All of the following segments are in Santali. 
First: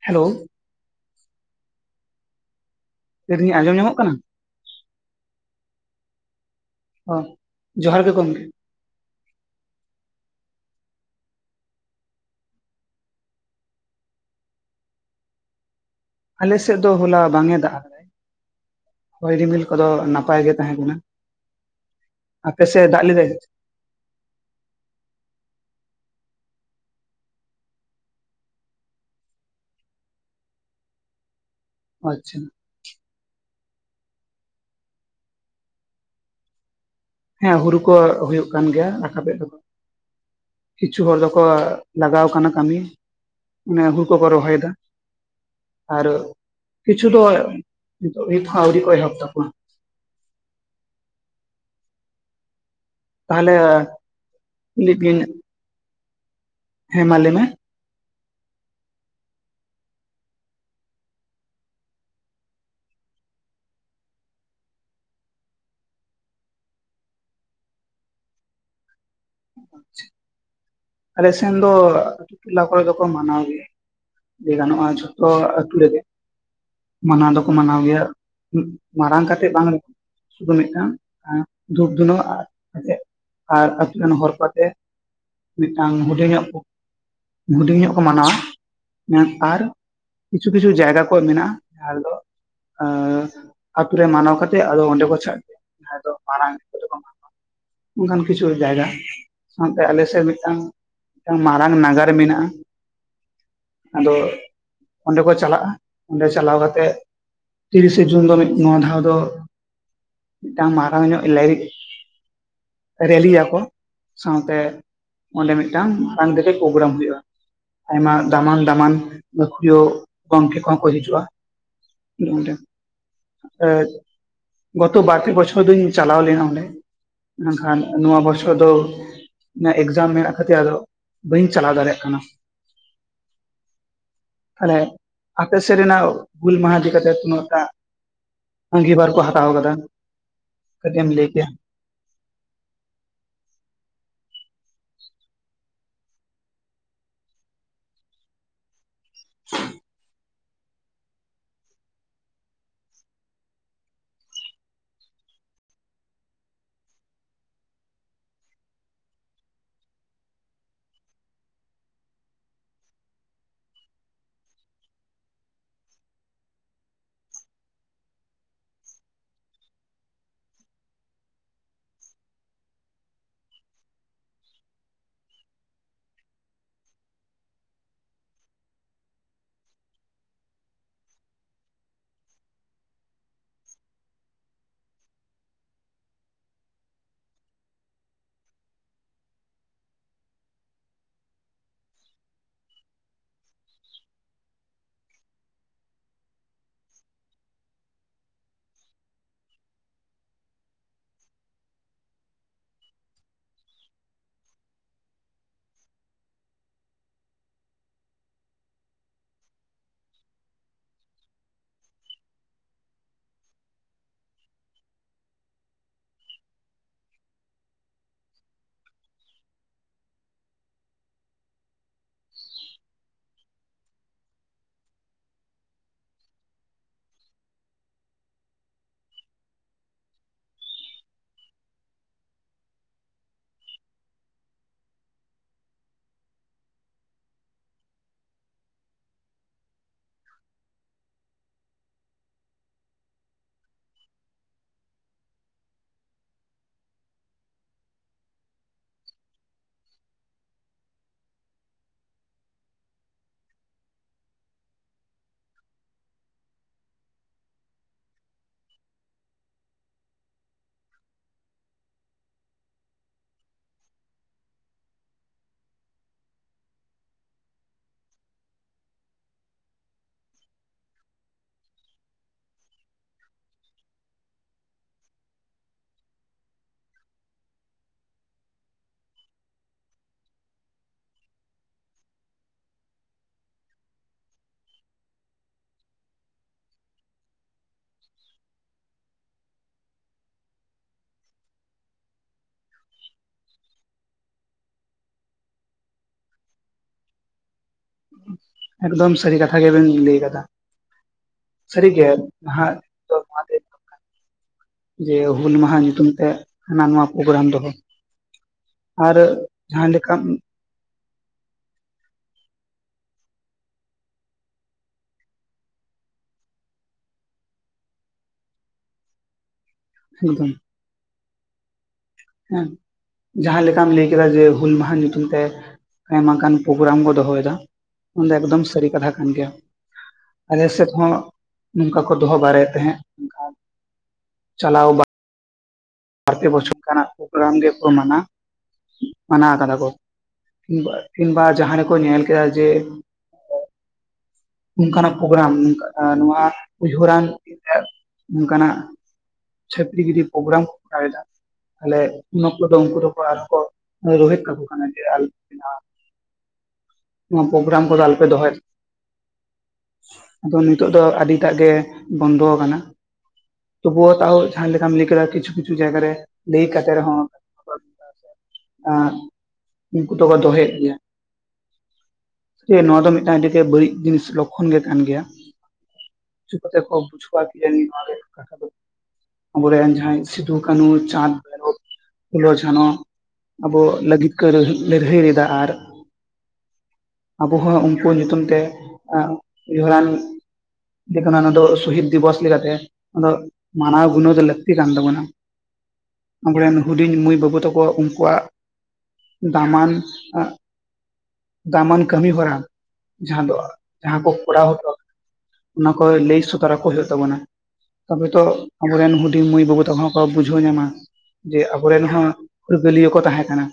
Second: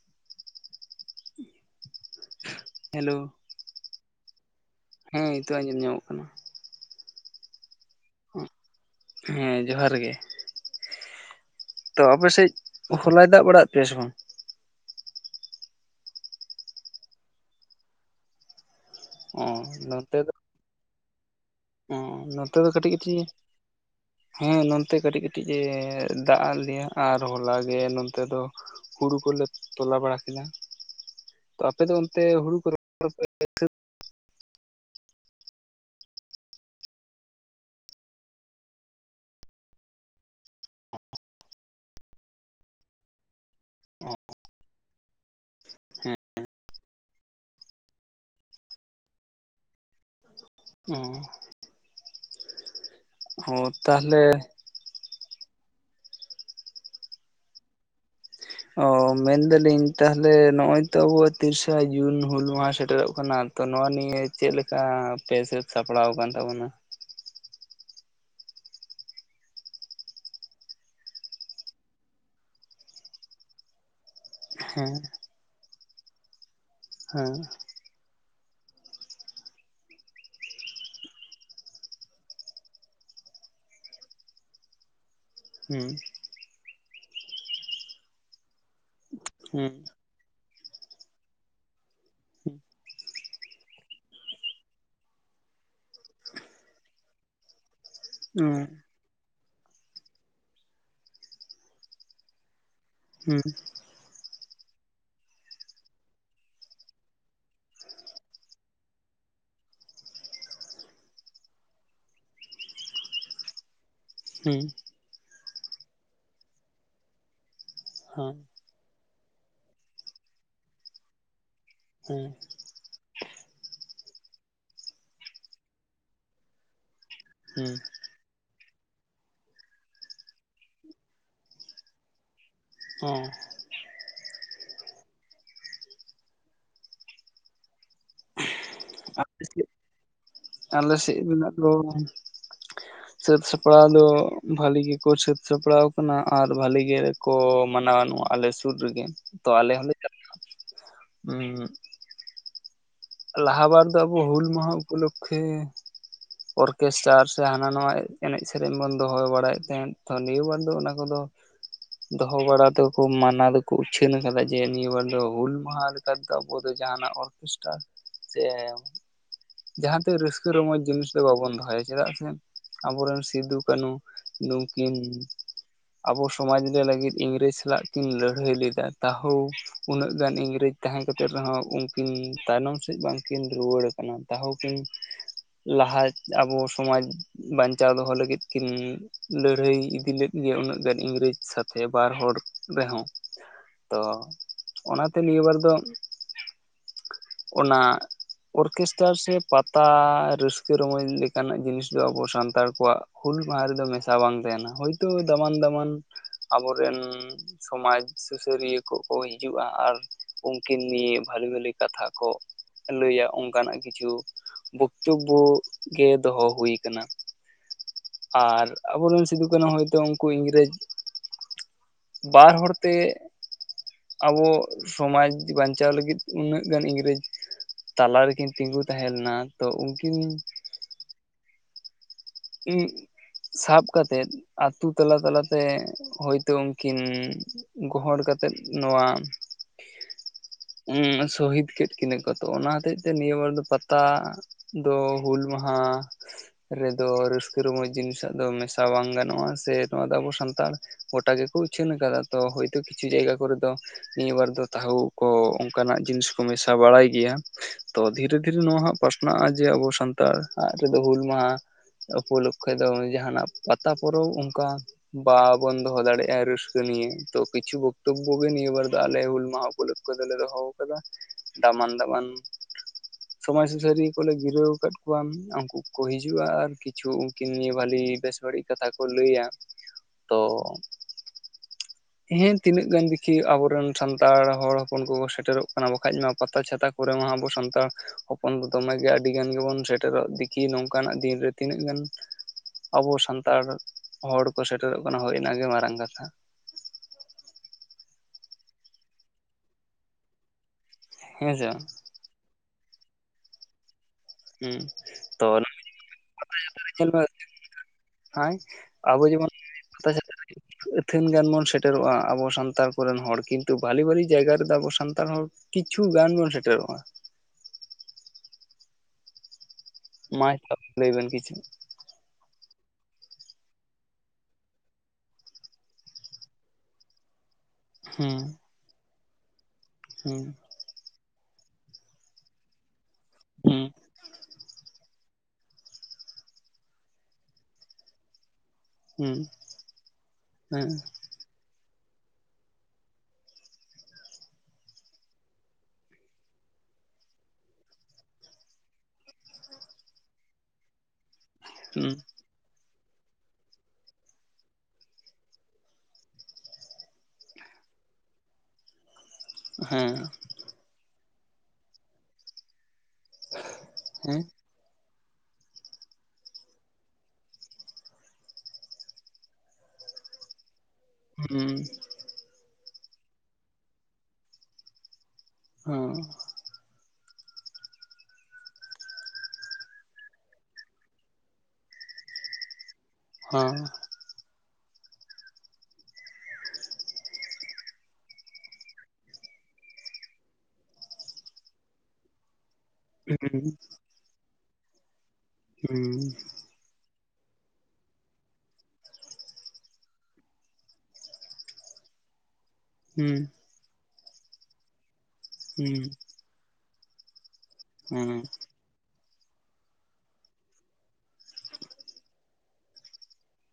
ᱦᱮᱞᱳ ᱦᱮᱞᱳ ᱞᱟᱹᱭᱫᱟᱹᱧ ᱟᱸᱡᱚᱢ ᱧᱟᱢᱚᱜ ᱠᱟᱱᱟ? ᱦᱮᱸ ᱱᱤᱛᱳᱜ ᱟᱸᱡᱚᱢ ᱧᱟᱢᱚᱜ ᱠᱟᱱᱟ᱾ ᱚᱸ ᱡᱚᱦᱟᱨ ᱜᱮ ᱜᱚᱢᱠᱮ ᱦᱮᱸ ᱡᱚᱦᱟᱨ ᱜᱮ᱾ ᱛᱚ ᱟᱯᱮᱥᱮᱡ ᱦᱚᱞᱟᱭ ᱫᱟᱜ ᱵᱟᱲᱟ ᱭᱮᱜ ᱯᱮᱭᱟ ᱥᱮ ᱵᱟᱝ? ᱟᱞᱮᱥᱮᱫ ᱫᱚ ᱦᱚᱞᱟ ᱵᱟᱝ ᱮ ᱫᱟᱜ ᱟᱠᱟᱫᱟᱭ, ᱦᱚᱭ ᱚ ᱨᱤᱢᱤᱞ ᱠᱚᱫᱚ ᱱᱚᱛᱮ ᱫᱚ ᱱᱟᱯᱟᱭ ᱜᱮ ᱛᱟᱦᱮᱸ ᱠᱟᱱᱟ᱾ ᱚ ᱱᱚᱛᱮ ᱟᱯᱮ ᱫᱚ ᱥᱮᱫ ᱠᱟᱹᱴᱤᱡ ᱫᱟᱜ ᱠᱟᱹᱴᱤᱡ ᱞᱮᱫᱟᱭ ᱦᱮᱸ ᱱᱚᱱᱛᱮ ᱠᱟᱹᱴᱤᱡ ᱠᱟᱹᱴᱤᱡ ᱮ ᱫᱟᱜ ᱟᱫ ᱞᱮᱭᱟ ᱟᱨ ᱦᱚᱞᱟᱜᱮ ᱱᱚᱱᱚᱛᱮ ᱫᱚ ᱦᱩᱲᱩ ᱠᱚᱞᱮ ᱛᱚᱞᱟ ᱵᱟᱲᱟ ᱠᱮᱫᱟ᱾ [inaudible] ᱛᱚ ᱟᱯᱮᱫᱚ ᱚ, ᱮᱱᱛᱮ ᱟᱪᱪᱷᱟ ᱦᱩᱲᱩ ᱠᱚ ᱨᱚᱲ [inaudible] ᱦᱮᱸ ᱦᱩᱲᱩ ᱠᱚ ᱦᱩᱭᱩᱜ ᱠᱟᱱ ᱜᱮᱭᱟ ᱨᱟᱠᱟᱵᱮᱫ ᱫᱚᱠᱚ ᱠᱤᱪᱷᱩ ᱦᱚᱲ ᱫᱚᱠᱚ ᱞᱟᱜᱟᱣ ᱠᱟᱱᱟ ᱠᱟᱢᱤ ᱢᱟᱱᱮ ᱦᱩᱲᱩ ᱠᱚᱠᱚ ᱨᱚᱦᱚᱭᱮᱫᱟ, ᱟᱨ ᱠᱤᱪᱷᱩ ᱫᱚ ᱱᱤᱛ ᱦᱚᱸ ᱟᱹᱣᱨᱤ ᱠᱚ ᱮᱦᱚᱵ ᱛᱟᱠᱚᱣᱟ᱾ ᱚᱸ ᱛᱟᱦᱞᱮ ᱢᱤᱫ ᱫᱤᱱ ᱦᱮᱸ ᱢᱟ ᱞᱟᱹᱭ ᱢᱮ ᱚ ᱢᱮᱱᱫᱟᱞᱤᱧ ᱛᱟᱦᱞᱮ ᱱᱚᱜ-ᱚᱭ ᱛᱚ ᱟᱵᱚᱣᱟᱜ ᱛᱤᱨᱤᱥᱟ ᱡᱩᱱ ᱦᱩᱞ ᱢᱟᱦᱟ ᱥᱮᱴᱮᱨᱚᱜ ᱠᱟᱱᱟ ᱛᱚ ᱱᱚᱣᱟ ᱱᱤᱭᱮ ᱪᱮᱫ ᱞᱮᱠᱟ ᱯᱮ ᱥᱟᱹᱛ ᱥᱟᱯᱲᱟᱣ ᱟᱠᱟᱱ ᱛᱟᱵᱚᱱᱟ ᱟᱪᱪᱷᱟ ᱟᱞᱮ ᱥᱮᱱ ᱫᱚ ᱟᱛᱩ ᱴᱚᱞᱟ ᱠᱚᱨᱮ ᱫᱚᱠᱚ ᱢᱟᱱᱟᱣ ᱜᱮᱭᱟ ᱞᱟᱹᱭ ᱜᱟᱱᱚᱜᱼᱟ ᱦᱮᱸ ᱡᱷᱚ ᱛᱚ ᱨᱮᱜᱮ ᱢᱟᱱᱟᱣ ᱦᱮᱸ ᱫᱚᱠᱚ ᱢᱟᱱᱟᱣ ᱜᱮᱭᱟ ᱩᱸᱜ ᱢᱟᱨᱟᱝ ᱠᱟᱛᱮᱜ ᱵᱟᱝ ᱨᱮ ᱥᱩᱫᱩ ᱢᱤᱫᱴᱟᱝ ᱫᱷᱩᱯ ᱫᱷᱩᱱᱟᱹᱣᱟᱜ-ᱟ ᱟᱨ ᱟᱛᱩ ᱨᱮᱱ ᱦᱚᱲ ᱠᱚ ᱟᱛᱮ ᱦᱩᱸ ᱢᱤᱫᱴᱟᱝ ᱦᱩᱰᱤᱧ ᱧᱚᱜ ᱠᱚ ᱦᱩᱰᱤᱧ ᱧᱚᱜ ᱠᱚ ᱢᱟᱱᱟᱣᱟ ᱦᱩᱸ ᱦᱩᱸ ᱦᱩᱸ ᱦᱩᱸ ᱦᱩᱸ ᱱᱮᱛᱟᱨ ᱠᱤᱪᱷᱩ ᱠᱤᱪᱷᱩ ᱡᱟᱭᱜᱟ ᱠᱚ ᱢᱮᱱᱟᱜᱼᱟ ᱡᱟᱦᱟᱸ ᱨᱮᱫᱚ ᱮᱸᱻ ᱟᱛᱩ ᱨᱮ ᱢᱟᱱᱟᱣ ᱠᱟᱛᱮᱫ ᱟᱫᱚ ᱚᱸᱰᱮ ᱠᱚ ᱪᱟ ᱟᱫᱚ ᱢᱟᱨᱟᱝ ᱫᱚ ᱚᱱᱠᱟᱱ ᱠᱤᱪᱷᱩ ᱡᱟᱭᱜᱟ ᱥᱟᱶᱛᱮ ᱟᱞᱮ ᱥᱮᱫ ᱢᱤᱫ ᱴᱟᱝ ᱢᱤᱫᱴᱟᱝ ᱢᱟᱨᱟᱝ ᱱᱟᱜᱟᱨ ᱢᱮᱱᱟᱜᱼᱟ ᱦᱩᱸ ᱟᱫᱚ ᱚᱸᱰᱮᱠᱚ ᱪᱟᱞᱟᱜᱼᱟ ᱚᱸᱰᱮ ᱪᱟᱞᱟᱣ ᱠᱟᱛᱮᱜ ᱛᱤᱨᱤᱥᱮ ᱡᱩᱱ ᱫᱚ ᱢᱤᱫ ᱱᱚᱣᱟ ᱫᱷᱟᱣ ᱫᱚ ᱢᱤᱫᱴᱟᱝ ᱢᱟᱨᱟᱝ ᱧᱚᱜ ᱞᱟᱹᱭᱨᱤᱡ ᱨᱮᱞᱤᱭᱟᱠᱚ ᱥᱟᱶᱛᱮ ᱚᱸᱰᱮ ᱢᱤᱫᱴᱟᱝ ᱢᱟᱨᱟᱝ ᱫᱮᱠᱷᱮ ᱯᱳᱜᱨᱟᱢ ᱦᱩᱭᱩᱜᱼᱟ ᱟᱭᱢᱟ ᱫᱟᱢᱟᱱ ᱫᱟᱢᱟᱱ ᱜᱟᱹᱠᱷᱩᱲᱤᱭᱟᱹ ᱜᱚᱝᱠᱮ ᱠᱚᱦᱚᱸ ᱠᱚ ᱦᱤᱡᱩᱜᱼᱟ ᱦᱩᱸ ᱦᱩᱸ ᱚᱸᱰᱮ ᱜᱚᱛᱚ ᱵᱟᱨᱯᱮ ᱵᱚᱪᱷᱚᱨ ᱫᱩᱧ ᱪᱟᱞᱟᱣ ᱞᱮᱱᱟ ᱚᱸᱰᱮ ᱦᱩᱸ ᱢᱮᱱᱠᱷᱟᱱ ᱱᱚᱣᱟ ᱵᱚᱪᱷᱚᱨ ᱫᱚ ᱮᱜ ᱡᱟᱢ ᱢᱮᱱᱟᱜ ᱠᱷᱟᱹᱛᱤᱨ ᱟᱫᱚ ᱵᱟᱹᱧ ᱪᱟᱞᱟᱣ ᱫᱟᱲᱮᱭᱟᱜ ᱠᱟᱱᱟ ᱚᱸ ᱛᱟᱦᱞᱮ ᱟᱯᱮ ᱥᱮᱜ ᱨᱮᱱᱟᱜ ᱦᱩᱞ ᱢᱟᱸᱦᱟ ᱤᱫᱤ ᱠᱟᱛᱮ ᱩᱱᱟᱜ ᱴᱟᱜ ᱟᱺᱜᱤᱵᱟᱨ ᱠᱚ ᱟᱯᱮ ᱦᱟᱛᱟᱣ ᱥᱮᱫ ᱠᱟᱫᱟ ᱡᱮ ᱪᱮᱫ ᱮᱢ ᱞᱟᱹᱭ ᱠᱮᱭᱟ ᱚ [inaudible] [inaudible] ᱥᱟᱹᱛ ᱥᱟᱯᱲᱟᱣ ᱫᱚ ᱵᱷᱟᱞᱤ ᱜᱮᱠᱚ ᱥᱟᱹᱛ ᱥᱟᱯᱲᱟᱣ ᱟᱠᱟᱱᱟ ᱟᱨ ᱵᱷᱟᱞᱤ ᱜᱮ ᱠᱚ ᱢᱟᱱᱟᱣᱟ ᱱᱚᱣᱟ ᱟᱞᱮ ᱥᱩᱨ ᱨᱮᱜᱮ ᱛᱚ ᱟᱞᱮ ᱦᱚᱸᱞᱮ ᱪᱟᱞᱟᱜᱼᱟ ᱩᱸᱻᱜ ᱞᱟᱦᱟ ᱵᱟᱨ ᱫᱚ ᱟᱵᱩ ᱦᱩᱞ ᱢᱟᱸᱦᱟ ᱩᱯᱚᱞᱚᱠᱠᱷᱮ ᱚᱨᱠᱮᱥᱴᱟᱨ ᱥᱮ ᱦᱟᱱᱟ ᱱᱟᱣᱟ ᱮᱱᱮᱡ ᱥᱮᱨᱮᱧ ᱵᱚᱱ ᱫᱚᱦᱚ ᱵᱟᱲᱟᱭᱮᱫ ᱛᱟᱦᱮᱸᱱ ᱛᱚ ᱱᱤᱭᱟᱹ ᱵᱟᱨ ᱫᱚ ᱚᱱᱟ ᱠᱚᱫᱚ ᱫᱚᱦᱚ ᱵᱟᱲᱟ ᱫᱚᱠᱚ ᱢᱟᱱᱟ ᱫᱚᱠᱚ ᱩᱪᱷᱟᱹᱱ ᱠᱟᱫᱟ ᱡᱮ ᱱᱤᱭᱟᱹ ᱵᱟᱨ ᱫᱚ ᱦᱩᱞ ᱢᱟᱸᱦᱟ ᱱᱮᱛᱟᱨ ᱫᱚ ᱟᱵᱚ ᱫᱚ ᱡᱟᱸᱦᱱᱟᱜ ᱚᱨᱠᱮᱥᱴᱨᱟ ᱥᱮ ᱡᱟᱦᱟᱸ ᱛᱮ ᱨᱟᱹᱥᱠᱟᱹ ᱨᱚᱢᱚᱡᱽ ᱡᱤᱱᱤᱥ ᱫᱚ ᱵᱟᱵᱚᱱ ᱫᱚᱦᱚᱭᱟ ᱪᱮᱫᱟᱜ ᱥᱮ ᱟᱵᱚᱨᱮᱱ ᱥᱤᱫᱩ ᱠᱟᱱᱩ ᱱᱩᱝᱠᱤᱱ ᱟᱵᱚ ᱥᱚᱢᱟᱡᱽ ᱨᱮ ᱞᱟᱹᱜᱤᱫ ᱤᱝᱨᱮᱡᱽ ᱥᱟᱞᱟᱜ ᱠᱤᱱ ᱞᱟᱹᱲᱦᱟᱹᱭ ᱞᱮᱫᱟ ᱛᱟᱦᱚᱣ ᱩᱱᱟᱹᱜ ᱜᱟᱱ ᱤᱝᱨᱮᱡᱽ ᱛᱟᱦᱮᱸ ᱠᱟᱛᱮ ᱨᱮᱦᱚᱸ ᱩᱝᱠᱤᱱ ᱛᱟᱭᱱᱚᱢ ᱥᱮᱡ ᱵᱟᱝᱠᱤᱱ ᱨᱩᱣᱟᱹᱲ ᱟᱠᱟᱱᱟ ᱛᱟᱦᱚ ᱠᱤᱱ ᱞᱟᱦᱟ ᱟᱵᱚ ᱥᱚᱢᱟᱡ ᱵᱟᱧᱪᱟᱣ ᱫᱚᱦᱚ ᱞᱟᱹᱜᱤᱫ ᱠᱤᱱ ᱞᱟᱹᱲᱦᱟᱹᱭ ᱤᱫᱤ ᱞᱮᱫ ᱜᱮ ᱩᱱᱟᱹᱜ ᱜᱟᱱ ᱤᱝᱨᱮᱡᱽ ᱥᱟᱛᱷᱮ ᱵᱟᱨ ᱦᱚᱲ ᱨᱮᱦᱚᱸ ᱛᱚ ᱚᱱᱟᱛᱮ ᱱᱤᱭᱟᱹ ᱵᱟᱨ ᱫᱚ ᱚᱱᱟ ᱚᱨᱠᱮᱥᱴᱟᱨ ᱥᱮ ᱯᱟᱛᱟ ᱨᱟᱹᱥᱠᱟᱹ ᱨᱚᱢᱚᱡᱽ ᱞᱮᱠᱟᱱᱟᱜ ᱡᱤᱱᱤᱥ ᱫᱚ ᱟᱵᱚ ᱥᱟᱱᱛᱟᱲ ᱠᱚᱣᱟᱜ ᱦᱩᱞ ᱢᱟᱦᱟ ᱨᱮᱫᱚ ᱢᱮᱥᱟ ᱵᱟᱝ ᱛᱟᱦᱮᱱᱟ ᱦᱚᱳᱭᱛᱚ ᱫᱟᱢᱟᱱ ᱫᱟᱢᱟᱱ ᱟᱵᱚᱨᱮᱱᱼᱼ ᱥᱚᱢᱟᱡᱽ ᱥᱩᱥᱟᱹᱨᱤᱭᱟᱹ ᱠᱚᱠᱚ ᱦᱤᱡᱩᱜᱼᱟ ᱟᱨ ᱩᱱᱠᱤᱱ ᱱᱤᱭᱮ ᱵᱟᱹᱞᱤ ᱵᱷᱟᱹᱞᱤ ᱠᱟᱛᱷᱟ ᱠᱚ ᱞᱟᱹᱭᱟ ᱚᱱᱠᱟᱱᱟᱜ ᱠᱤᱪᱷᱩ ᱵᱚᱠᱛᱚᱵᱚ ᱜᱮ ᱫᱚᱦᱚ ᱦᱩᱭ ᱠᱟᱱᱟ᱾ ᱟᱨ ᱟᱵᱚᱨᱮᱱ ᱥᱤᱫᱩᱼᱠᱟᱹᱱᱩ ᱦᱳᱭᱛᱳ ᱩᱱᱠᱩ ᱤᱝᱨᱮᱡᱽ ᱵᱟᱨ ᱦᱚᱲᱛᱮ ᱟᱵᱚ ᱥᱚᱢᱟᱡᱽ ᱵᱟᱧᱪᱟᱣ ᱞᱟᱹᱜᱤᱫ ᱩᱱᱟᱹᱜ ᱜᱟᱱ ᱛᱟᱞᱟ ᱨᱮᱠᱤᱱ ᱛᱤᱸᱜᱩ ᱛᱟᱦᱮᱸ ᱞᱮᱱᱟ ᱛᱚ ᱩᱱᱠᱤᱱ [unintelligible] ᱥᱟᱵ ᱠᱟᱛᱮᱫ ᱟᱛᱳ ᱛᱟᱞᱟ ᱛᱟᱞᱟᱛᱮ ᱦᱳᱭᱛᱳ ᱩᱱᱠᱤᱱ ᱜᱚᱦᱚᱲ ᱠᱟᱛᱮᱫ ᱱᱚᱣᱟ [unintelligible] ᱥᱚᱦᱤᱫ ᱠᱮᱫ ᱠᱤᱱᱟᱹ ᱠᱚᱛᱚ ᱚᱱᱟ ᱦᱚᱛᱮᱡ ᱛᱮ ᱱᱤᱭᱟᱹ ᱵᱟᱨ ᱫᱚ ᱯᱟᱛᱟ ᱫᱚ ᱦᱩᱞ ᱢᱟᱦᱟ ᱨᱮᱫ ᱫᱚ ᱨᱟᱹᱥᱠᱟᱹ ᱨᱚᱢᱚᱡᱽ ᱡᱤᱱᱤᱥᱟᱜ ᱫᱚ ᱢᱮᱥᱟ ᱵᱟᱝ ᱜᱟᱱᱚᱜᱼᱟ ᱥᱮ ᱱᱚᱣᱟ ᱫᱚ ᱟᱵᱚ ᱥᱟᱱᱛᱟᱲ ᱜᱚᱴᱟ ᱜᱮᱠᱚ ᱩᱪᱷᱟᱹᱱ ᱟᱠᱟᱫᱟ ᱛᱚ ᱦᱚᱭᱛᱳ ᱠᱤᱪᱷᱩ ᱡᱟᱭᱜᱟ ᱠᱚᱨᱮ ᱫᱚ ᱱᱤᱭᱟᱹ ᱵᱟᱨ ᱫᱚ ᱛᱟᱹᱦᱩ ᱠᱚ ᱚᱱᱠᱟᱱᱟᱜ ᱡᱤᱱᱤᱥ ᱠᱚ ᱢᱮᱥᱟ ᱵᱟᱲᱟᱭ ᱜᱮᱭᱟ ᱛᱚ ᱫᱷᱤᱨᱮ ᱫᱷᱤᱨᱮ ᱱᱚᱣᱟ ᱦᱚ ᱯᱟᱥᱱᱟᱜᱼᱟ ᱡᱮ ᱟᱵᱚ ᱥᱟᱱᱛᱟᱲᱟᱜ ᱨᱮᱫᱚ ᱦᱩᱞ ᱢᱟᱦᱟ ᱩᱯᱚᱞᱚᱠᱷᱚ ᱫᱚ ᱡᱟᱦᱟ ᱱᱟᱜ ᱯᱟᱛᱟ ᱯᱚᱨᱚᱵᱽ ᱚᱱᱠᱟ ᱵᱟᱵᱚᱱ ᱫᱚᱦᱚ ᱫᱟᱲᱮᱭᱟᱜᱼᱟ ᱨᱟᱹᱥᱠᱟᱹ ᱱᱤᱭᱮ ᱛᱚ ᱠᱤᱪᱷᱩ ᱵᱚᱠᱛᱚᱵᱵᱚ ᱜᱮ ᱱᱤᱭᱟᱹ ᱵᱟᱨ ᱫᱚ ᱟᱞᱮ ᱦᱩᱞ ᱢᱟᱦᱟ ᱚᱩᱯᱞᱚᱠ ᱩᱠᱩᱟᱹ ᱫᱚᱞᱮ ᱫᱚᱦᱚ ᱟᱠᱟᱫᱟ, ᱫᱟᱢᱟᱱ ᱫᱟᱢᱟᱱ ᱥᱚᱢᱟᱡ ᱥᱩᱥᱟᱹᱨᱤᱭᱟᱹ ᱠᱚᱞᱮ ᱜᱤᱨᱟᱹᱣ ᱟᱠᱟᱫ ᱠᱚᱣᱟ ᱩᱱᱠᱩ ᱠᱚ ᱦᱤᱡᱩᱜᱼᱟ ᱟᱨ ᱠᱤᱪᱷᱩ ᱠᱤᱪᱷᱩ ᱩᱱᱠᱤᱱ ᱱᱤᱭᱟᱹ ᱵᱟᱹᱞᱤ ᱵᱮᱥ ᱵᱟᱹᱲᱤᱡ ᱠᱟᱛᱷᱟ ᱠᱚ ᱞᱟᱹᱭᱟ, ᱛᱚ [unintelligible] ᱦᱮᱸ ᱛᱤᱱᱟᱹᱜ ᱜᱟᱱ ᱫᱠᱷᱤ ᱟᱵᱚᱨᱮᱱ ᱥᱟᱱᱛᱟᱲ ᱦᱚᱲ ᱦᱚᱯᱚᱱ ᱠᱚᱠᱚ ᱥᱮᱴᱮᱨᱚᱜ ᱠᱟᱱᱟ ᱵᱟᱠᱷᱟᱡ ᱢᱟ ᱯᱟᱛᱟ ᱪᱷᱟᱛᱟ ᱠᱚᱨᱮᱢᱟ ᱟᱵᱚ ᱥᱟᱱᱛᱟᱲ ᱦᱚᱯᱚᱱ ᱫᱚ ᱫᱚᱢᱮᱜ ᱜᱮ ᱟᱹᱰᱤ ᱜᱟᱱ ᱜᱮᱵᱚᱱ ᱥᱮᱴᱮᱨᱚᱜ ᱫᱤᱠᱤ ᱱᱚᱝᱠᱟᱱᱟᱜ ᱫᱤᱱ ᱨᱮ ᱛᱤᱱᱟᱹᱜ ᱜᱟᱱ ᱟᱵᱚ ᱥᱟᱱᱛᱟᱲ ᱦᱚᱲ ᱠᱚ ᱥᱮᱴᱮᱨᱚᱜ ᱠᱟᱱᱟ ᱦᱳᱭᱱᱟ ᱜᱮ ᱢᱟᱨᱟᱝ ᱠᱟᱛᱷᱟ, ᱮᱠᱫᱚᱢ ᱥᱟᱹᱨᱤ ᱠᱟᱛᱷᱟ ᱜᱮᱵᱮᱱ ᱞᱟᱹᱭ ᱠᱟᱫᱟ ᱦᱮᱸ ᱥᱮ ᱵᱟᱝ ᱥᱟᱹᱨᱤᱜᱮ, [inaudible] ᱦᱩᱸ ᱡᱮ ᱛᱚ ᱦᱩᱞ ᱢᱟᱦᱟ ᱧᱩᱛᱩᱢ ᱛᱮ ᱦᱟᱱᱟ ᱱᱚᱣᱟ ᱧᱮᱞ ᱢᱮ ᱯᱨᱳᱜᱨᱟᱢ ᱫᱚᱦᱚ ᱟᱨ ᱡᱟᱦᱟᱸ ᱞᱮᱠᱟᱢ [inaudible] ᱟᱹᱛᱷᱟᱹᱱ ᱜᱟᱱ ᱵᱚᱱ ᱥᱮᱴᱮᱨᱚᱜᱼᱟ ᱟᱵᱚ ᱥᱟᱱᱛᱟᱲ ᱠᱚᱨᱮᱱ ᱦᱚᱲ ᱠᱤᱱᱛᱩ ᱵᱷᱟᱞᱤ ᱵᱷᱟᱞᱤ ᱡᱟᱭᱜᱟ ᱨᱮᱫᱚ ᱟᱵᱚ ᱥᱟᱱᱛᱟᱲ ᱦᱚᱲ ᱠᱤᱪᱷᱩ ᱜᱟᱱ ᱵᱚᱱ ᱥᱮᱴᱮᱨᱚᱜᱼᱟ, ᱮᱠᱫᱚᱢ [inaudible] ᱞᱟᱹᱭ ᱵᱮᱱ ᱠᱤᱪᱷᱩ [unintelligible] ᱡᱟᱦᱟᱸ ᱞᱮᱠᱟᱢ ᱞᱟᱹᱭ ᱠᱮᱫᱟ ᱡᱮ ᱦᱩᱞ ᱢᱟᱦᱟ ᱧᱩᱛᱩᱢ ᱛᱮ ᱟᱭᱢᱟ ᱜᱟᱱ ᱯᱨᱳᱜᱨᱟᱢ ᱠᱚ ᱫᱚᱦᱚᱭᱮᱫᱟ, ᱚᱱᱟ ᱫᱚ ᱦᱩᱸ ᱮᱠᱫᱚᱢ ᱥᱟᱹᱨᱤ ᱠᱟᱛᱷᱟ ᱠᱟᱱ ᱜᱮᱭᱟ, ᱦᱩᱸ ᱟᱞᱮ ᱥᱮᱫ ᱦᱚᱸ ᱱᱚᱝᱠᱟ ᱠᱚ ᱫᱚᱦᱚ ᱵᱟᱲᱟᱭ ᱛᱟᱦᱮᱸᱫ ᱾ [unintelligible] ᱪᱟᱞᱟᱣ [inaudible] [unintelligible] ᱯᱨᱳᱜᱨᱟᱢ ᱜᱮᱠᱚ ᱢᱟᱱᱟ ᱦᱩᱸ ᱢᱟᱱᱟᱣ ᱟᱠᱟᱫᱟ ᱠᱚ ᱦᱮᱸ ᱠᱤᱱᱵᱟ ᱠᱤᱱᱵᱟ ᱡᱟᱦᱟᱸ ᱨᱮᱠᱚ ᱧᱮᱞ ᱠᱮᱫᱟ ᱡᱮ ᱱᱚᱝᱠᱟ ᱱᱟᱜ ᱯᱨᱳᱜᱨᱟᱢ ᱱᱚᱣᱟ ᱩᱭᱦᱟᱹᱨᱟᱱ ᱱᱚᱝᱠᱟ ᱱᱟᱜ ᱪᱷᱟᱹᱛᱨᱤ ᱜᱤᱨᱤ ᱯᱨᱳᱜᱨᱟᱢ ᱠᱚ ᱠᱚᱨᱟᱣ ᱮᱫᱟ, ᱛᱟᱦᱞᱮ ᱦᱩᱸ ᱩᱱ ᱚᱠᱛᱚ ᱫᱚ ᱩᱱᱠᱩ ᱫᱚᱠᱚ ᱟᱨ ᱠᱚ ᱨᱳᱦᱮᱫ ᱠᱟᱠᱚ ᱠᱟᱱᱟ ᱡᱮ ᱟᱞᱮ ᱵᱮᱱᱟᱣᱟ, ᱱᱚᱣᱟ ᱯᱨᱳᱜᱨᱟᱢ ᱠᱚᱫᱚ ᱟᱞᱯᱮ ᱫᱚᱦᱚᱭ ᱦᱮᱸ ᱟᱫᱚ ᱱᱤᱛᱚᱜ ᱫᱚ ᱟᱹᱰᱤᱴᱟᱜ ᱜᱮ ᱵᱚᱱᱫᱚ ᱟᱠᱟᱱᱟ᱾ ᱛᱚᱵᱩ ᱛᱟᱣ ᱦᱮᱸ ᱡᱟᱦᱟᱸ ᱞᱮᱠᱟᱢ ᱞᱟᱹᱭ ᱠᱮᱫᱟ ᱠᱤᱪᱷᱩ ᱠᱤᱪᱷᱩ ᱡᱟᱭᱜᱟ ᱨᱮ ᱞᱟᱹᱭ ᱠᱟᱛᱮ ᱨᱮᱦᱚᱸ᱾ ᱟᱨ ᱩᱱᱠᱩ ᱫᱚᱠᱚ ᱫᱚᱦᱚᱭᱮᱫ ᱜᱮᱭᱟ᱾ ᱦᱩ ᱱᱚᱣᱟ ᱫᱚ ᱢᱤᱫᱴᱟᱝ ᱵᱟᱹᱲᱤᱡ ᱡᱤᱱᱤᱥ ᱞᱚᱠᱠᱷᱚᱱ ᱜᱮ ᱠᱟᱱ ᱜᱮᱭᱟ᱾ [unintelligible] ᱪᱤᱠᱟ ᱛᱮᱠᱚ ᱵᱩᱡᱩᱣᱟ ᱱᱚᱣᱟ ᱨᱮᱭᱟᱜ ᱠᱟᱛᱷᱟ ᱫᱚ᱾ ᱟᱵᱚ ᱨᱮᱱ ᱡᱟᱦᱟᱸᱭ ᱥᱤᱫᱩ ᱠᱟᱱᱩ ᱪᱟᱸᱫᱽ ᱵᱷᱨᱚᱵ ᱯᱷᱩᱞᱳ ᱡᱷᱟᱱᱚ᱾ ᱦᱚᱸ ᱟᱵᱚ ᱞᱟᱹᱜᱤᱫ ᱠᱚ ᱞᱟᱲ ᱞᱟᱹᱲ ᱦᱟᱹᱭ ᱞᱮᱫᱟ ᱟᱨ᱾ ᱟᱵᱚ ᱦᱚᱸ ᱩᱱᱠᱩ ᱧᱩᱛᱩᱢ ᱛᱮ ᱮᱜ ᱩᱭᱦᱟᱹᱨᱟᱱ᱾ ᱞᱮᱠᱟ ᱱᱚᱣᱟ ᱫᱚ ᱥᱚᱦᱤᱫ ᱫᱤᱵᱚᱥ ᱞᱮᱠᱟᱛᱮ ᱱᱟᱣᱟ ᱫᱚ ᱦᱩᱸ ᱢᱟᱱᱟᱣ ᱜᱩᱱᱟᱹ ᱫᱚ ᱞᱟᱹᱠᱛᱤ ᱠᱟᱱ ᱛᱟᱵᱚᱱᱟ᱾ ᱦᱩ ᱟᱵᱚᱨᱮᱱ ᱦᱩᱰᱤᱧ ᱢᱟᱹᱭ ᱵᱟᱹᱵᱩ ᱛᱟᱠᱚ ᱩᱱᱠᱩᱣᱟᱜ ᱫᱟᱢᱟᱱ᱾ ᱫᱟᱢᱟᱱ ᱠᱟᱹᱢᱤ ᱦᱚᱨᱟ ᱦᱩᱸ ᱡᱟᱦᱟᱸ ᱫᱚ ᱡᱟᱦᱟᱸ ᱠᱚ ᱠᱚᱨᱟᱣ ᱦᱚᱴᱚ᱾ ᱚᱱᱟ ᱦᱩᱸ ᱠᱚ ᱞᱟᱹᱭ ᱥᱚᱫᱚᱨ ᱟᱠᱚ ᱦᱩᱭᱩᱜ ᱛᱟᱵᱚᱱᱟ᱾ ᱛᱟᱯᱮ ᱛᱚ ᱦᱮᱸ ᱟᱵᱚᱨᱮᱱ ᱦᱩᱰᱤᱧ ᱢᱟᱹᱭ ᱵᱟᱹᱵᱩ ᱛᱟᱠᱚ ᱦᱚᱸᱠᱚ ᱵᱩᱡᱷᱟᱹᱣ ᱧᱟᱢᱟ᱾ ᱡᱮ ᱟᱵᱚᱨᱮᱱ ᱦᱚᱸ ᱯᱷᱩᱨᱜᱟᱹᱞᱤᱭᱟᱹ ᱠᱚ ᱛᱟᱦᱮᱸ ᱠᱟᱱᱟ᱾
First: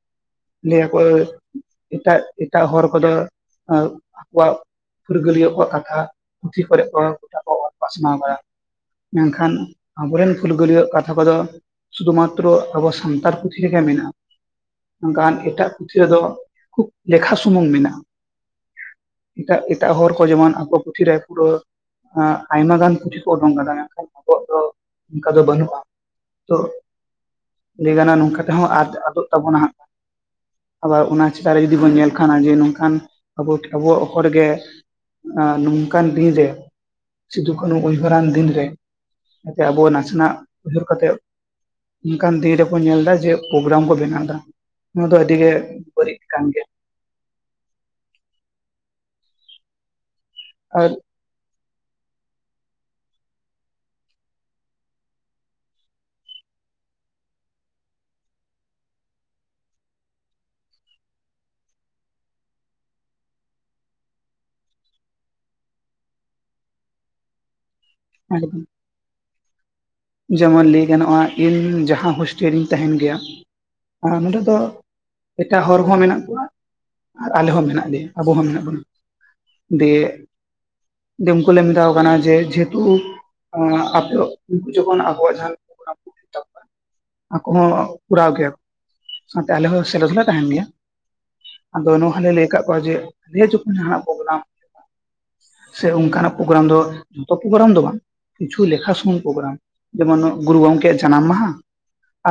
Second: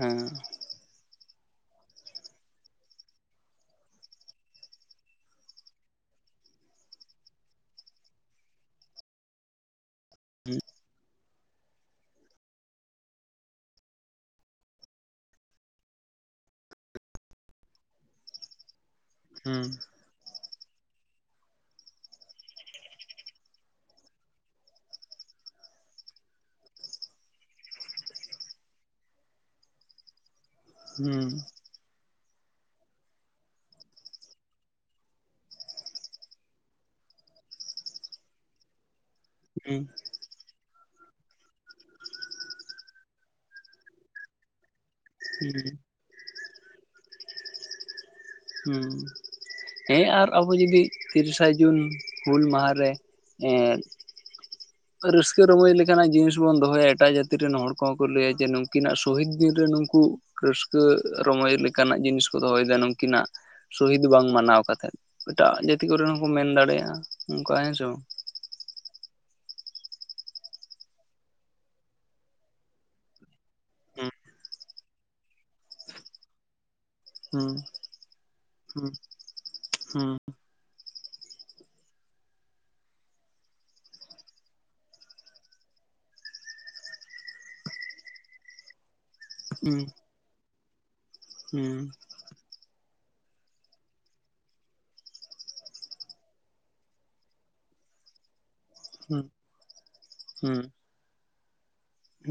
ᱦᱮᱸ ᱞᱟᱭ ᱟᱠᱚ ᱮᱴᱟᱜ ᱮᱴᱟᱜ ᱦᱚᱨ ᱠᱚᱫᱚ ᱟᱜ ᱠᱚᱣᱟᱜ᱾ ᱯᱷᱩᱨᱜᱟᱹᱞᱤᱭᱟᱹ ᱠᱚᱣᱟᱜ ᱠᱟᱛᱷᱟ ᱯᱩᱛᱷᱤ ᱠᱚᱨᱮᱫ ᱠᱚ ᱜᱟᱴᱟ ᱠᱚ ᱚᱞ ᱯᱤᱥᱱᱟᱣ᱾ ᱢᱮᱱᱠᱷᱟᱱ ᱟᱵᱚᱨᱮᱱ ᱯᱷᱩᱞᱜᱟᱹᱨᱤᱭᱟᱜ ᱠᱟᱛᱷᱟ ᱠᱚᱫᱚ᱾ ᱥᱩᱫᱷᱩ ᱢᱟᱛᱨᱚ ᱟᱵᱚ ᱥᱟᱱᱛᱟᱲ ᱯᱩᱛᱷᱤ ᱨᱮᱜᱮ ᱢᱮᱱᱟᱜᱼᱟ ᱢᱮᱱᱠᱷᱟᱱ ᱮᱴᱟᱜ ᱯᱩᱛᱷᱤ ᱨᱮᱫᱚ᱾ ᱠᱷᱩᱵ ᱞᱮᱠᱷᱟ ᱥᱩᱢᱩᱝ ᱢᱮᱱᱟᱜᱼᱟ ᱮᱴᱟᱜ ᱦᱩᱸ ᱮᱴᱟᱜ ᱦᱚᱲ ᱠᱚ ᱡᱮᱢᱚᱱ ᱟᱠᱚ ᱯᱩᱫᱷᱤ ᱨᱮ ᱨᱩᱨᱟᱹ ᱮᱜ ᱟᱭᱢᱟ ᱜᱟᱱ ᱯᱩᱛᱷᱤ ᱠᱚ ᱩᱰᱩᱝ ᱠᱟᱫᱟ ᱢᱮᱱᱠᱷᱟᱱ ᱟᱵᱚᱣᱟᱜ ᱫᱚ ᱚᱱᱠᱟ ᱫᱚ ᱵᱟᱹᱱᱩᱜᱼᱟ᱾ ᱛᱚ ᱞᱟᱹᱭ ᱜᱟᱱᱚᱜᱼᱟ ᱱᱚᱝᱠᱟ ᱛᱮᱦᱚᱸ ᱟᱫ ᱟᱫᱚᱜ ᱛᱟᱵᱚᱱᱟ ᱦᱟᱸᱜ᱾ ᱟᱵᱟᱨ ᱦᱩᱸ ᱚᱱᱟ ᱪᱮᱛᱟᱱ ᱨᱮ ᱡᱩᱫᱤ ᱵᱚᱱ ᱧᱮᱞ ᱠᱷᱟᱱ ᱡᱮ ᱱᱚᱝᱠᱟᱱ ᱟᱵᱚᱣᱟᱜ ᱚᱠ ᱨᱮᱜᱮ᱾ ᱟᱨ ᱱᱚᱝᱠᱟᱱ ᱫᱤᱱ ᱨᱮ ᱥᱤᱫᱩ ᱠᱟᱹᱱᱩ ᱩᱭᱦᱟᱹᱨᱟᱱ ᱫᱤᱱᱨᱮ᱾ ᱡᱟᱛᱮ ᱦᱩᱸ ᱟᱵᱚ ᱱᱟᱥᱮᱱᱟᱜ᱾ ᱩᱭᱦᱟᱹᱨ ᱠᱟᱛᱮᱫ ᱚᱱᱠᱟᱱ ᱫᱤᱱ ᱨᱮᱠᱚ ᱧᱮᱞ ᱫᱟ ᱡᱮ ᱯᱨᱳᱜᱨᱟᱢ ᱠᱚ ᱵᱮᱱᱟᱣ ᱫᱟ᱾ ᱱᱚᱣᱟ ᱫᱚ ᱟᱹᱰᱤ ᱜᱮ ᱦᱩᱸ ᱵᱟᱹᱲᱤᱡ ᱠᱟᱱ ᱜᱮᱭᱟ᱾ ᱦᱩ ᱦᱮ ᱟᱨ ᱟᱵᱚ ᱡᱩᱫᱤ᱾ ᱟᱨ ᱛᱤᱨᱤᱥᱟ ᱡᱩᱱ ᱦᱩᱞ ᱢᱟᱦᱟᱨᱮ ᱮᱜ᱾ [unintelligible] ᱨᱟᱹᱥᱠᱟᱹ ᱨᱚᱢᱚᱡᱽ ᱞᱮᱠᱟᱱᱟᱜ ᱡᱤᱱᱤᱥ ᱵᱚᱱ ᱫᱚᱦᱚᱭᱟ ᱮᱴᱟᱜ ᱡᱟᱹᱛᱤ ᱨᱮᱱ ᱦᱚᱲ ᱠᱚᱦᱚᱸ ᱠᱚ ᱞᱟᱹᱭᱟ ᱡᱮ ᱱᱩᱠᱤᱱᱟᱜ ᱥᱚᱦᱤᱫ ᱫᱤᱱ ᱨᱮ ᱱᱩᱠᱩ᱾ ᱨᱟᱹᱥᱠᱟᱹ ᱨᱚᱢᱚᱪ ᱞᱮᱠᱟᱱᱟᱜ ᱡᱤᱱᱤᱥ ᱠᱚ ᱫᱚᱦᱚᱭᱮᱫᱟ ᱱᱩᱠᱤᱱᱟᱜ᱾ ᱥᱚᱦᱤᱫ ᱵᱟᱝ ᱢᱟᱱᱟᱣ ᱠᱟᱛᱮᱫ ᱮᱴᱟᱜ ᱡᱟᱹᱛᱤ ᱠᱚᱨᱮᱱ ᱦᱚᱸᱠᱚ ᱢᱮᱱ ᱫᱟᱲᱮᱭᱟᱜᱼᱟ ᱚᱱᱠᱟ ᱦᱮᱸᱥᱮ᱾ ᱮᱠᱫᱚᱢ ᱡᱮᱢᱚᱱ ᱞᱟᱹᱭ ᱜᱟᱱᱚᱜᱼᱟ ᱤᱧ ᱡᱟᱦᱟ ᱦᱳᱥᱴᱮᱞ ᱨᱤᱧ ᱛᱟᱦᱮᱱ ᱜᱮᱭᱟ ᱱᱚᱸᱰᱮ ᱫᱚ᱾ ᱮᱴᱟᱜ ᱦᱚᱲ ᱦᱚ ᱢᱮᱱᱟᱜ ᱠᱚᱣᱟ᱾ ᱟᱨ ᱟᱞᱮ ᱦᱩᱸ ᱦᱚᱸ ᱢᱮᱱᱟᱜ ᱞᱮᱭᱟ ᱟᱵᱚ ᱦᱚᱸ ᱢᱮᱱᱟᱜ ᱵᱚᱱᱟ ᱦᱩᱸ ᱫᱮ᱾ ᱦᱩᱸ ᱫᱮ ᱩᱱᱠᱩ ᱞᱮ ᱢᱮᱛᱟ ᱠᱚ ᱠᱟᱱᱟ ᱡᱮ ᱡᱮᱦᱮᱛᱩ ᱟᱜ ᱟᱯᱮ᱾ ᱡᱚᱠᱷᱚᱱ ᱟᱠᱚᱣᱟᱜ ᱡᱟᱦᱟ [unintelligible] ᱟᱠᱚ ᱦᱚᱸ ᱠᱚᱨᱟᱣ ᱜᱮᱭᱟ ᱠᱚ᱾ ᱥᱟᱶᱛᱮ ᱟᱞᱮ ᱦᱚᱸ ᱥᱮᱞᱮᱫ ᱞᱮ ᱛᱟᱦᱮᱱ ᱜᱮᱭᱟ ᱦᱩᱸ ᱟᱫᱚ ᱱᱚᱣᱟ ᱦᱚᱸᱞᱮ ᱞᱟᱹᱭ ᱠᱟᱜ ᱱᱚᱜᱼᱚᱭ ᱡᱮ ᱱᱤᱭᱮ ᱡᱚᱠᱷᱚᱱ ᱦᱟᱜ ᱯᱨᱳᱜᱨᱟᱢ᱾ ᱥᱮ ᱚᱱᱠᱟᱱᱟᱜ ᱯᱨᱳᱜᱨᱟᱢ ᱫᱚ ᱫᱟᱯᱩᱜᱨᱟᱢ ᱫᱚ ᱵᱟᱝ᱾ ᱠᱤᱪᱷᱩ ᱞᱮᱠᱷᱟ ᱥᱩᱢᱩᱱ ᱦᱩᱸ ᱯᱨᱳᱜᱨᱟᱢ ᱡᱮᱢᱚᱱ ᱜᱩᱨᱩ ᱦᱩᱸ ᱜᱚᱝᱠᱮ ᱭᱟᱜ ᱡᱟᱱᱟᱢ ᱢᱟᱦᱟ᱾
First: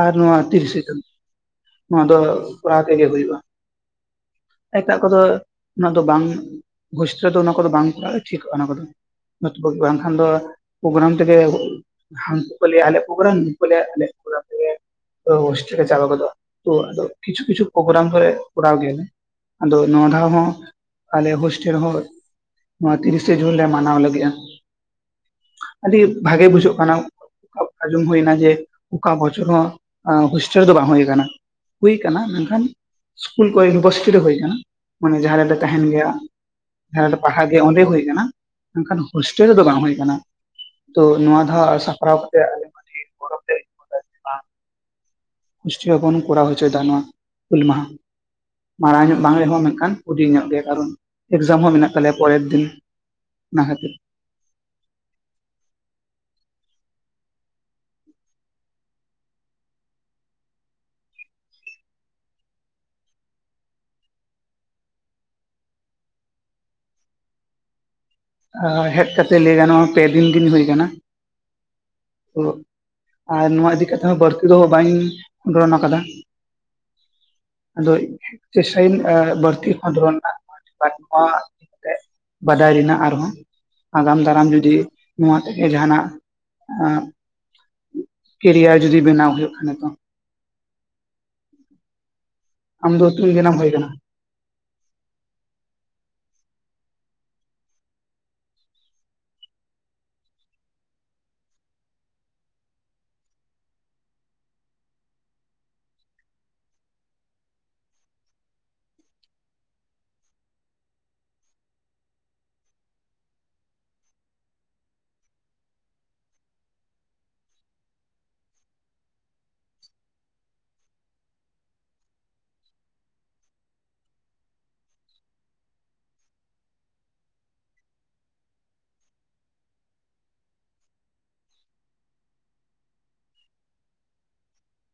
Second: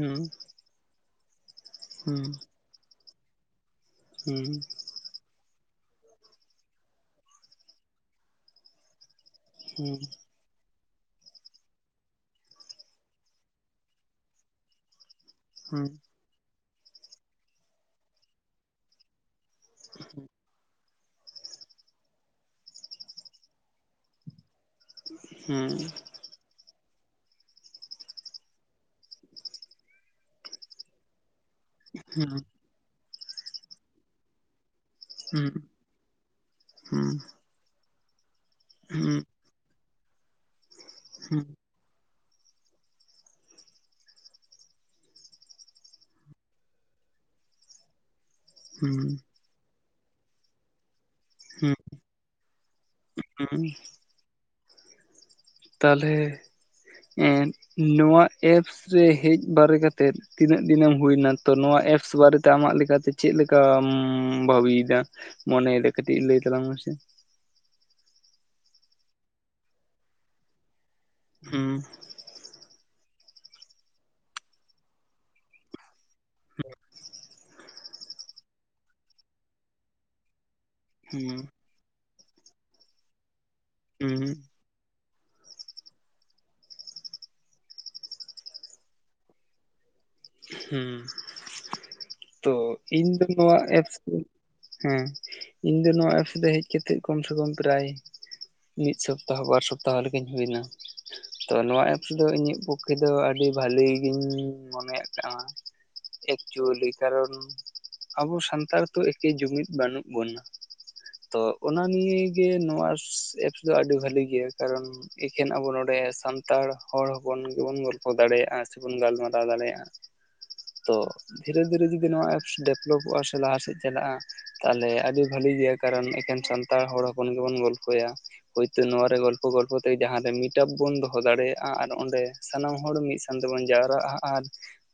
ᱟᱨ ᱱᱚᱣᱟ ᱛᱤᱨᱤᱥᱮ ᱡᱩᱱ ᱱᱚᱣᱟ ᱫᱚ ᱦᱩᱸ ᱠᱚᱨᱟᱣ ᱛᱮᱜᱮ ᱦᱩᱭᱩᱜᱼᱟ᱾ ᱦᱩᱸ ᱮᱴᱟᱜ ᱠᱚᱫᱚ ᱱᱚᱣᱟ ᱫᱚ ᱵᱟᱝ ᱜᱩᱥᱛᱟ ᱫᱚ ᱚᱱᱟ ᱠᱚᱫᱚ ᱵᱟᱝ ᱠᱚᱨᱟᱜ ᱴᱷᱤᱠᱼᱟ ᱚᱱᱟ ᱠᱚᱫᱚ᱾ [unintelligible] ᱦᱩᱸ ᱵᱟᱝᱠᱷᱟᱱ ᱫᱚ ᱯᱩᱨᱳᱜᱨᱟᱢ ᱛᱮᱜᱮ, ᱦᱟᱝᱠᱩ ᱠᱩ ᱞᱟᱹᱭᱟ ᱟᱞᱮᱭᱟᱜ ᱯᱚᱨᱚᱜ ᱜᱨᱟᱢ ᱱᱩᱠᱩ ᱠᱚ ᱞᱟᱹᱭᱟ ᱟᱞᱮᱭᱟᱜ ᱯᱚᱨᱚᱜᱨᱟᱢ ᱛᱮᱜᱮ ᱦᱚᱥᱴᱮᱞ ᱦᱩᱸ ᱪᱟᱵᱟᱣ ᱜᱚᱫᱚᱜᱼᱟ᱾ ᱛᱚ ᱟᱫᱚ ᱠᱤᱪᱷᱩ ᱠᱤᱪᱷᱩ ᱯᱨᱳᱜᱨᱟᱢ ᱠᱚ ᱠᱚᱨᱟᱣ ᱜᱮᱭᱟᱞᱮ ᱟᱫᱚ ᱱᱚᱣᱟ ᱫᱷᱟᱣ ᱦᱚᱸ ᱟᱞᱮ ᱦᱳᱥᱴᱮᱞ ᱦᱚᱸ ᱱᱚᱣᱟ ᱛᱤᱨᱤᱥᱮ ᱡᱩᱱ ᱞᱮ ᱢᱟᱱᱟᱣ ᱞᱟᱹᱜᱤᱫᱼᱟ᱾ ᱦᱩᱸ ᱟᱹᱰᱤ ᱵᱷᱟᱜᱤ ᱵᱩᱡᱩᱜ ᱟᱸᱡᱚᱢ ᱦᱩᱭᱱᱟ ᱡᱮ ᱚᱠᱟ ᱵᱚᱪᱷᱚᱨ ᱦᱚᱸ ᱦᱳᱥᱴᱮᱞ ᱨᱮ ᱫᱚ ᱵᱟᱝ ᱦᱩᱭ ᱠᱟᱱᱟ᱾ ᱦᱩᱭ ᱠᱟᱱᱟ, ᱦᱩᱸ ᱢᱮᱱᱠᱷᱟᱱ ᱥᱠᱩᱞ ᱠᱚᱨᱮ ᱤᱭᱩᱱᱤᱵᱷᱟᱨᱥᱤᱴᱤ ᱨᱮ ᱦᱩᱭ ᱟᱠᱟᱱᱟ᱾ ᱢᱟᱱᱮ ᱦᱩᱸ ᱡᱟᱸᱨᱮᱞᱮ ᱛᱟᱸᱦᱮᱱ ᱜᱮᱭᱟ ᱡᱟᱸᱦᱟ ᱨᱮᱞᱮ ᱦᱩᱸ ᱯᱟᱲᱦᱟᱜ ᱜᱮᱭᱟ ᱚᱸᱰᱮ ᱦᱩᱭ ᱠᱟᱱᱟ ᱢᱮᱱᱠᱷᱟᱱ ᱦᱩᱸ ᱦᱳᱥ ᱴᱮᱞ ᱨᱮᱫᱚ ᱵᱟᱝ ᱦᱩᱭ ᱠᱟᱱᱟ ᱛᱚ ᱱᱚᱣᱟ ᱦᱩᱸ ᱦᱩᱸ ᱫᱷᱟᱣ ᱥᱟᱯᱲᱟᱣ ᱠᱟᱛᱮ ᱟᱰᱤ ᱟᱰᱤ ᱜᱚᱲᱚᱛᱮ [unintelligible] ᱟᱵᱚᱵᱚᱱ ᱠᱚᱨᱟᱣ ᱦᱚᱪᱚᱭᱮᱫᱟ ᱱᱚᱣᱟ ᱦᱩᱞ ᱢᱟᱦᱟ ᱢᱟᱨᱟᱝ ᱦᱩᱸ ᱦᱩᱸ ᱧᱚᱜ ᱵᱟᱝ ᱨᱮᱦᱚᱸ ᱢᱮᱱᱠᱷᱟᱱ ᱦᱩᱰᱤᱧ ᱧᱚᱜ ᱜᱮᱭᱟ ᱠᱟᱨᱚᱱ ᱮᱠᱡᱟᱢ ᱦᱚᱸ ᱢᱮᱱᱟᱜ ᱛᱟᱞᱮᱭᱟ ᱯᱚᱨᱮᱨ ᱫᱤᱱ ᱚᱱᱟ ᱦᱩᱸ ᱠᱷᱟᱹᱛᱤᱨ᱾ ᱛᱟᱦᱚᱞᱮ ᱮᱸ ᱱᱚᱣᱟ ᱮᱯᱥ ᱨᱮ ᱦᱮᱡ ᱵᱟᱨᱮ ᱠᱟᱛᱮᱫ, ᱛᱤᱱᱟᱹᱜ ᱫᱤᱱᱮᱢ ᱦᱩᱭᱱᱟ ᱛᱚ ᱱᱚᱣᱟ ᱮᱯᱥ ᱵᱟᱨᱮᱛᱮ ᱟᱢᱟᱜ ᱞᱮᱠᱟᱛᱮ ᱪᱮᱫ ᱞᱮᱠᱟᱢ ᱵᱷᱟᱵᱤᱭᱮᱫᱟ? ᱢᱚᱱᱮᱭ ᱫᱟ ᱠᱟᱹᱴᱤᱡ ᱞᱟᱹᱭ ᱛᱟᱞᱟᱝ ᱢᱮᱥᱮ? ᱦᱮᱡ ᱠᱟᱛᱮᱜ ᱞᱟᱹᱭ ᱜᱟᱱᱚᱜᱼᱟ ᱯᱮ ᱫᱤᱱ ᱜᱤᱱ ᱦᱩᱭ ᱠᱟᱱᱟ᱾ ᱦᱩᱸ, ᱛᱚ ᱟᱨ ᱱᱚᱣᱟ ᱤᱫᱤ ᱠᱟᱛᱮᱜ ᱦᱚᱸ ᱵᱟᱹᱲᱛᱤ ᱫᱚ ᱵᱟᱹᱧ ᱠᱷᱚᱱᱰᱚᱨᱚᱱ ᱠᱟᱫᱟ᱾ ᱦᱩᱸ᱾ ᱟᱫᱚ ᱪᱮᱥᱴᱟᱭᱟ ᱟᱸᱧ ᱵᱟᱹᱲᱛᱤ ᱠᱷᱚᱱᱰᱚᱨᱚᱱ ᱨᱮᱱᱟᱜ᱾ ᱦᱩᱸ [unintelligible] ᱛᱮᱜ ᱵᱟᱰᱟᱭ ᱨᱮᱱᱟᱜ ᱟᱨ ᱦᱚᱸ ᱟᱜᱟᱢ ᱦᱩᱸ ᱫᱟᱨᱟᱢ ᱡᱩᱫᱤ ᱱᱚᱣᱟ ᱛᱮᱜᱮ ᱡᱟᱸᱦᱟᱱᱟᱜ ᱠᱮᱨᱤᱭᱟᱨ ᱡᱩᱫᱤ ᱵᱮᱱᱟᱣ ᱦᱩᱭᱩᱜ ᱠᱷᱟᱱᱮ ᱫᱚ᱾ ᱦᱩᱸ, ᱛᱚ ᱟᱢ ᱤᱧ ᱫᱚ ᱩᱛᱩᱧ ᱱᱚᱣᱟ ᱡᱟᱱᱟᱢ ᱦᱩᱭ ᱟᱠᱟᱱᱟ ᱮᱯᱥ ᱫᱚ ᱦᱮᱸ ᱤᱧ ᱫᱚ ᱱᱚᱣᱟ ᱮᱯᱥ ᱨᱮ ᱦᱮᱡ ᱠᱟᱛᱮᱫ ᱠᱚᱢ ᱥᱮ ᱠᱚᱢ ᱯᱨᱟᱭ ᱢᱤᱫ ᱥᱚᱯᱛᱟᱦᱚ ᱵᱟᱨ ᱥᱚᱯᱛᱟᱦᱚ ᱞᱮᱠᱟᱧ ᱦᱩᱭ ᱱᱟ᱾ ᱛᱚ ᱱᱚᱣᱟ ᱮᱯᱥ ᱫᱚ ᱤᱧᱟᱜ ᱯᱚᱠᱠᱷᱮ ᱫᱚ ᱟᱹᱰᱤ ᱵᱷᱟᱞᱤ ᱜᱤᱧ ᱢᱚᱱᱮᱭᱟᱜ ᱠᱟᱱᱟ᱾ ᱮᱠᱪᱩᱭᱮᱞᱤ ᱠᱟᱨᱚᱱ ᱟᱵᱚ ᱥᱟᱱᱛᱟᱲ ᱛᱚ ᱮᱠᱮ ᱡᱩᱢᱤᱫ ᱵᱟᱹᱱᱩᱜ ᱵᱚᱱᱟ᱾ ᱛᱚ ᱚᱱᱟ ᱱᱤᱭᱮ ᱜᱮ ᱱᱚᱣᱟ ᱮᱯᱥ ᱫᱚ ᱟᱹᱰᱤ ᱵᱷᱟᱹᱞᱤ ᱜᱮᱭᱟ ᱠᱟᱨᱚᱱ, ᱮᱠᱷᱮᱱ ᱟᱵᱚ ᱱᱚᱰᱮ ᱥᱟᱱᱛᱟᱲ ᱦᱚᱲ ᱦᱚᱯᱚᱱ ᱜᱮᱵᱚᱱ ᱜᱚᱞᱯᱚ ᱫᱟᱲᱮᱭᱟᱜᱼᱟ ᱥᱮᱵᱚᱱ ᱜᱟᱞᱢᱟᱨᱟᱣ ᱫᱟᱲᱮᱭᱟᱜᱼᱟ᱾ ᱛᱚ ᱫᱷᱤᱨᱮ ᱫᱷᱤᱨᱮ ᱡᱩᱫᱤ ᱱᱚᱣᱟ ᱮᱯᱥ ᱰᱮᱵᱷᱞᱚᱯᱚᱜᱼᱟ ᱥᱮ ᱞᱟᱦᱟᱥᱮᱫ ᱪᱟᱞᱟᱜᱼᱟ᱾ ᱛᱟᱦᱚᱞᱮ ᱟᱹᱰᱤ ᱵᱷᱟᱞᱤ ᱜᱮᱭᱟ, ᱠᱟᱨᱚᱱ ᱮᱠᱮᱱ ᱥᱟᱱᱛᱟᱲ ᱦᱚᱲ ᱦᱚᱯᱚᱱ ᱜᱮᱵᱚᱱ ᱜᱚᱞᱯᱷᱚᱭᱟ᱾ ᱦᱚᱭᱛᱳ ᱱᱚᱣᱟ ᱨᱮ ᱜᱚᱞᱯᱚ ᱜᱚᱞᱯᱚ ᱛᱮ ᱡᱟᱸᱦᱟ ᱨᱮ ᱢᱤᱴᱟᱯ ᱵᱚᱱ ᱫᱚᱦᱚ ᱫᱟᱲᱮᱭᱟᱜᱼᱟ ᱟᱨ ᱚᱸᱰᱮ ᱥᱟᱱᱟᱢ ᱦᱚᱲ ᱢᱤᱫ ᱥᱟᱸᱣ ᱛᱮᱵᱚᱱ ᱡᱟᱣᱨᱟᱜᱼᱟ ᱟᱨ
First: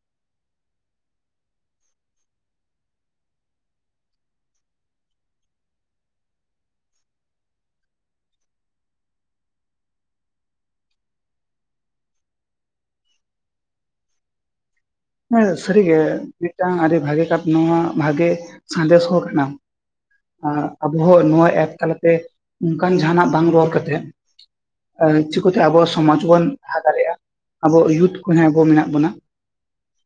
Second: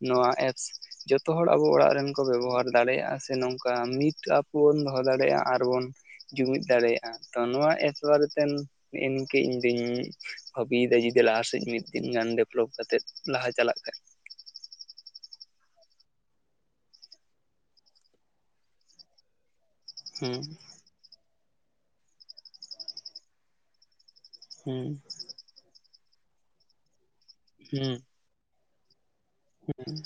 ᱱᱚᱣᱟ ᱮᱯᱥ ᱡᱚᱛᱚ ᱦᱚᱲ ᱟᱵᱚ ᱚᱲᱟᱜ ᱨᱮᱱ ᱠᱚ ᱵᱮᱵᱚᱦᱟᱨ ᱫᱟᱲᱮᱭᱟᱜᱼᱟ ᱥᱮ ᱱᱚᱝᱠᱟ ᱢᱤᱴ ᱟᱯ ᱵᱚᱱ ᱫᱚᱦᱚ ᱫᱟᱲᱮᱭᱟᱜᱼᱟ ᱟᱨᱵᱚᱱ, ᱡᱩᱢᱤᱫ ᱫᱟᱲᱮᱭᱟᱜᱼᱟ, ᱛᱚ ᱱᱚᱣᱟ ᱮᱯᱥ ᱵᱟᱨᱮᱛᱮᱱ ᱱᱮᱜᱮᱱᱤᱝᱠᱟ ᱤᱧ ᱫᱩᱧ ᱵᱷᱟᱵᱤᱭᱮᱫᱟ ᱡᱩᱫᱤ ᱞᱟᱦᱟᱥᱮᱫ ᱢᱤᱫ ᱫᱤᱱ ᱜᱟᱱ ᱰᱮᱵᱷᱞᱚᱯ ᱠᱟᱛᱮᱫ ᱞᱟᱦᱟ ᱪᱟᱞᱟᱜ ᱠᱷᱟᱡ᱾ ᱦᱮᱸ ᱥᱟᱹᱨᱤᱜᱮ ᱢᱤᱫᱴᱟᱝ ᱟᱹᱰᱤ ᱵᱷᱟᱜᱮ ᱠᱟᱛ ᱱᱚᱣᱟ ᱵᱷᱟᱜᱤ ᱥᱟᱸᱫᱮᱥ ᱦᱚᱸ ᱠᱟᱱᱟ᱾ ᱦᱩᱸ᱾ ᱟᱨ ᱟᱵᱚ ᱦᱚᱸ ᱱᱚᱣᱟ ᱮᱯᱥ ᱛᱟᱞᱟᱛᱮ ᱚᱱᱠᱟᱱ ᱡᱟᱦᱟᱱᱟᱜ ᱵᱟᱝ ᱨᱚᱲ ᱠᱟᱛᱮᱜ ᱦᱩᱸ ᱮ ᱪᱩᱯ ᱛᱮ ᱟᱵᱚᱣᱟᱜ ᱥᱚᱢᱟᱡ ᱵᱚᱱ ᱞᱟᱦᱟ ᱫᱟᱲᱮᱭᱟᱜᱼᱟ ᱟᱵᱚ [unintelligible] ᱠᱚ ᱦᱚᱸ ᱟᱵᱚ ᱢᱮᱱᱟᱜ ᱵᱚᱱᱟ᱾ ᱦᱮᱸ᱾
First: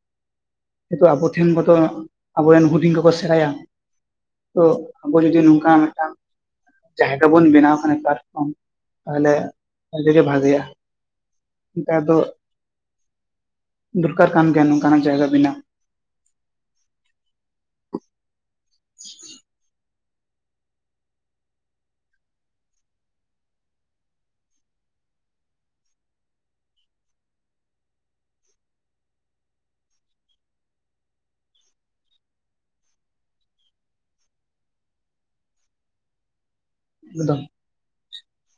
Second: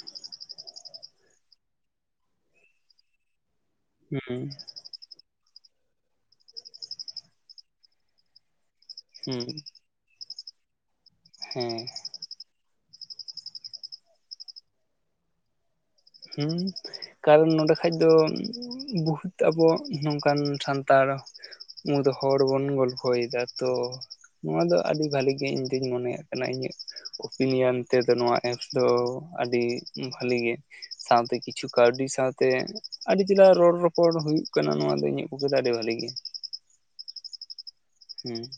ᱡᱮᱦᱮᱛᱩ ᱟᱵᱚ ᱴᱷᱮᱱ ᱡᱚᱛᱚ ᱟᱵᱚᱨᱮᱱ ᱦᱩᱰᱤᱧ ᱠᱚᱠᱚ ᱥᱮᱬᱟᱭᱟ ᱛᱚ ᱟᱵᱚ ᱡᱩᱫᱤ ᱱᱚᱝᱠᱟ ᱢᱤᱫᱴᱟᱱ ᱡᱟᱭᱜᱟ ᱵᱚᱱ ᱵᱮᱱᱟᱣ ᱠᱷᱟᱱᱮ ᱯᱟᱨᱯᱷᱨᱚᱢ ᱛᱟᱦᱚᱞᱮ ᱦᱩᱸ ᱟᱹᱰᱤᱜᱮ ᱵᱷᱟᱜᱤᱼᱟ ᱦᱮᱸ ᱱᱮᱛᱟᱨ ᱫᱚ ᱫᱚᱨᱠᱟᱨ ᱠᱟᱱ ᱛᱮᱱ ᱚᱱᱠᱟᱱᱟᱝ ᱡᱟᱭᱜᱟ ᱵᱮᱱᱟᱣ। ᱦᱩᱸ। ᱠᱟᱨᱚᱱ ᱱᱚᱰᱮ ᱠᱷᱟᱡ ᱫᱚ ᱵᱚᱦᱩᱛ ᱟᱵᱚ ᱱᱚᱝᱠᱟᱱ ᱥᱟᱱᱛᱟᱲ ᱢᱩᱫ ᱦᱚᱲ ᱵᱚᱱ ᱜᱚᱞᱯᱷᱚᱭᱮᱫᱟ ᱛᱚ ᱱᱚᱣᱟ ᱫᱚ ᱟᱹᱰᱤ ᱵᱷᱟᱹᱞᱤ ᱜᱮ ᱤᱧ ᱫᱩᱧ ᱢᱚᱱᱮᱭᱟᱜ ᱠᱟᱱᱟ ᱤᱧᱟᱹᱜ ᱩᱯᱤᱱᱤᱭᱚᱱ ᱛᱮᱫᱚ ᱱᱚᱣᱟ ᱮᱯᱥ ᱫᱚ ᱟᱹᱰᱤ ᱵᱷᱟᱹᱞᱤ ᱜᱮ। ᱥᱟᱸᱣᱛᱮ ᱠᱤᱪᱷᱩ ᱠᱟᱹᱣᱰᱤ ᱥᱟᱸᱣᱛᱮ ᱟᱹᱰᱤ ᱪᱮᱞᱟ ᱨᱚᱲ ᱨᱚᱯᱚᱲ ᱦᱩᱭᱩᱜ ᱠᱟᱱᱟ, ᱱᱚᱣᱟ ᱫᱚ ᱤᱧᱟᱹᱜ ᱯᱚᱠᱠᱷᱮ ᱫᱚ ᱟᱹᱰᱤ ᱵᱷᱟᱹᱞᱤ ᱜᱮ। ᱢᱤᱫ ᱫᱚᱢ ᱦᱩᱸ